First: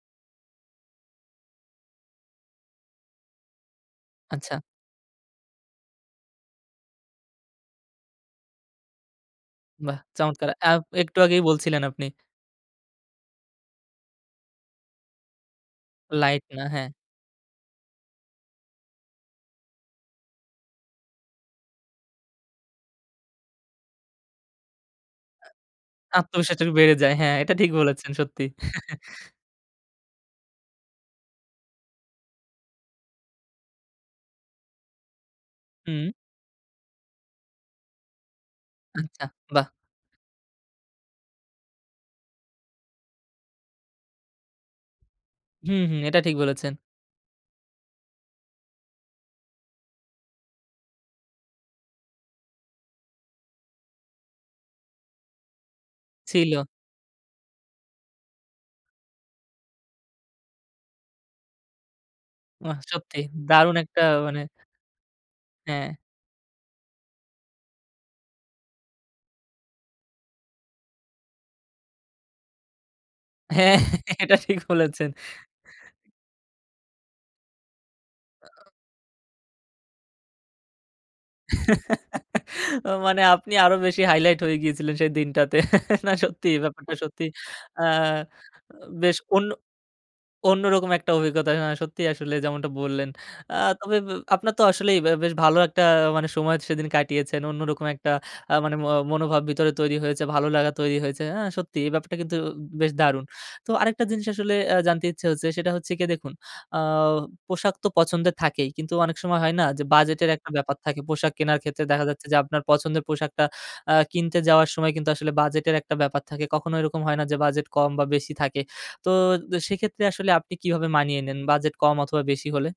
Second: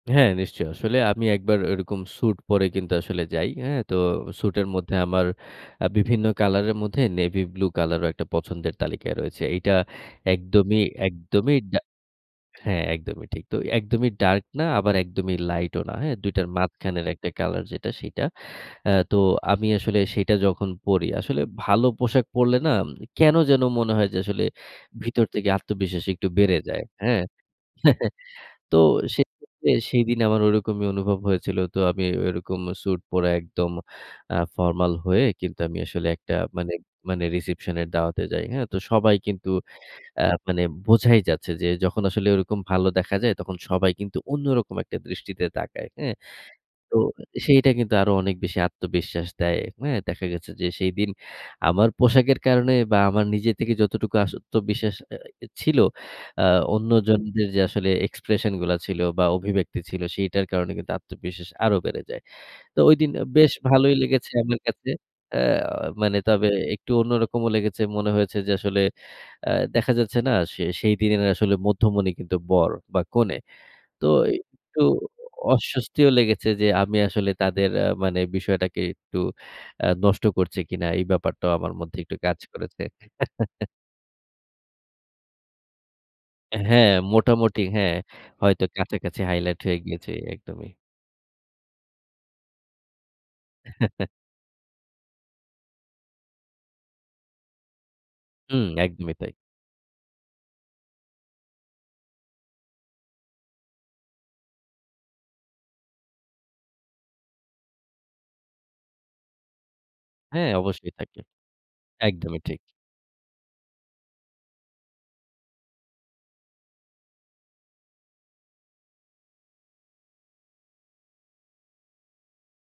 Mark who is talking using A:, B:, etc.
A: হ্যাঁ, নিশ্চয়ই। আসলে আমি ১ বার ওরকম স্যুট পরে কিন্তু আসলে যাই। হ্যাঁ? তো স্যুট
B: আচ্ছা।
A: এর মধ্যে আমার অ্যা বিভিন্ন কালারের মধ্যে নেভি ব্লু কালারও পছন্দের তালিকায় রয়েছে। এইটা
B: বাহ! চমৎকার আব
A: একদমই,
B: একটু আগেই
A: একদমই ডা
B: বলছিলেন, আপনি
A: হ্যাঁ একদমই ঠিক। তো একদমই ডার্ক না আবার একদমই লাইটও না হ্যাঁ? ২
B: লাইট
A: টার
B: না হ্যাঁ।
A: মাঝখানের একটা কালার যেটা সেইটা। আ তো আমি আসলে সেটা যখন পড়ি আসলে ভালো পোশাক পড়লে না উম কেন যেন মনে হয় যে আসলে ভিতর
B: আ
A: থেকে আত্মবিশ্বাস একটু বেড়ে
B: আত্মবিশ্বাসটা একটু
A: যায়।
B: বেড়ে যায়।
A: হ্যাঁ?
B: হ্যাঁ এটা ঠিক বলেছেন, সত্যি।
A: তো সেক্ষেত্রে সেইদিন আমার ওরকমই অনুভব হয়েছিল। তো আমি ওরকম সুট পরা একদম আ ফরমাল হয়ে কিন্তু আমি আসলে
B: হুম।
A: একটা মানে, মানে রিসেপশন এর দাওয়াতে যাই। হ্যাঁ? তো সবাই
B: আচ্ছা,
A: কিন্তু
B: বাহ!
A: আ মানে বোঝাই যাচ্ছে যে যখন আসলে ওরকম ভালো দেখা যায় তখন সবাই কিন্তু অন্যরকম একটা দৃষ্টিতে
B: হুম,
A: তাকায়,
B: হুম।
A: হ্যাঁ।
B: এটা ঠিক বলেছেন।
A: তো সেইটা কিন্তু আরো অনেক বেশি আত্মবিশ্বাস দেয়, হ্যাঁ? দেখা গেছে যে সেইদিন আমার পোশাকের কারণে বা আমার নিজের থেকে যতটুকু আত্মবিশ্বাস অ্যা ছিল আ
B: ছিল।
A: অন্যজনদের যে আসলে এক্সপ্রেশন গুলা ছিল বা অভিব্যক্তি ছিল সেইটার কারণে কিন্তু আত্মবিশ্বাস আরো বেড়ে যায়।
B: বাহ!
A: তো ঐদিন
B: সত্যি
A: আ বেশ
B: দারুন
A: ভালোই
B: একটা
A: লেগেছে
B: মানে
A: আমার কাছে। অ্যা
B: হ্যাঁ।
A: মানে তবে একটু অন্যরকমও লেগেছে মনে হয়েছে যে আসলে অ্যা দেখা যাচ্ছে না সে সেইদিনের আসলে মধ্যমণি কিন্তু বর বা কনে।
B: হ্যাঁ
A: তো
B: এটা ঠিক
A: একটু
B: বলেছেন।
A: অস্বস্তিও লেগেছে যে আমি আসলে তাদের অ্যা মানে বিষয়টাকে একটু আ নষ্ট করছি কিনা এই ব্যাপারটাও আমার মধ্যে একটু কাজ করেছে।
B: আ মানে আপনি আরো বেশি হাইলাইট হয়ে গিয়েছিলেন সেই দিনটাতে। না সত্যি এই
A: হ্যাঁ,
B: ব্যাপারটা সত্যি
A: মোটামুটি
B: আ
A: হ্যাঁ, হয়তো
B: বেশ
A: কাছাকাছি
B: অন্য
A: হাইলাইট হয়ে গিয়েছে একদমই।
B: অন্যরকম একটা অভিজ্ঞতা হা সত্যিই আসলে যেমনটা বললেন। আ তবে ব আপনার তো আসলেই এবা বেশ ভালো একটা মানে সময় সেদিন কাটিয়েছেন। অন্যরকম একটা আ
A: হুম
B: মানে ম
A: একদমই তাই।
B: মনোভাব ভিতরে তৈরি হয়েছে, ভালো লাগা তৈরি হয়েছে। আ সত্যি এই ব্যাপারটা কিন্তু বেশ দারুণ! তো আরেকটা জিনিস আসলে আ জানতে ইচ্ছে হচ্ছে সেটা হচ্ছে গিয়ে দেখুন, আ পোশাক তো পছন্দের থাকেই কিন্তু অনেক সময় হয় না? যে বাজেটের একটা
A: হ্যাঁ
B: ব্যাপার
A: অবশ্যই
B: থাকে।
A: থাকে।
B: পোশাক কেনার ক্ষেত্রে দেখা যাচ্ছে যে
A: একদমই ঠিক।
B: আপনার পছন্দের পোশাকটা আ কিনতে যাওয়ার সময় কিন্তু আসলে বাজেটের একটা ব্যাপার থাকে। কখনো এরকম হয় না যে বাজেট কম বা বেশি থাকে। তো দ সেক্ষেত্রে আসলে আপনি কিভাবে মানিয়ে নেন বাজেট কম অথবা বেশি হলে?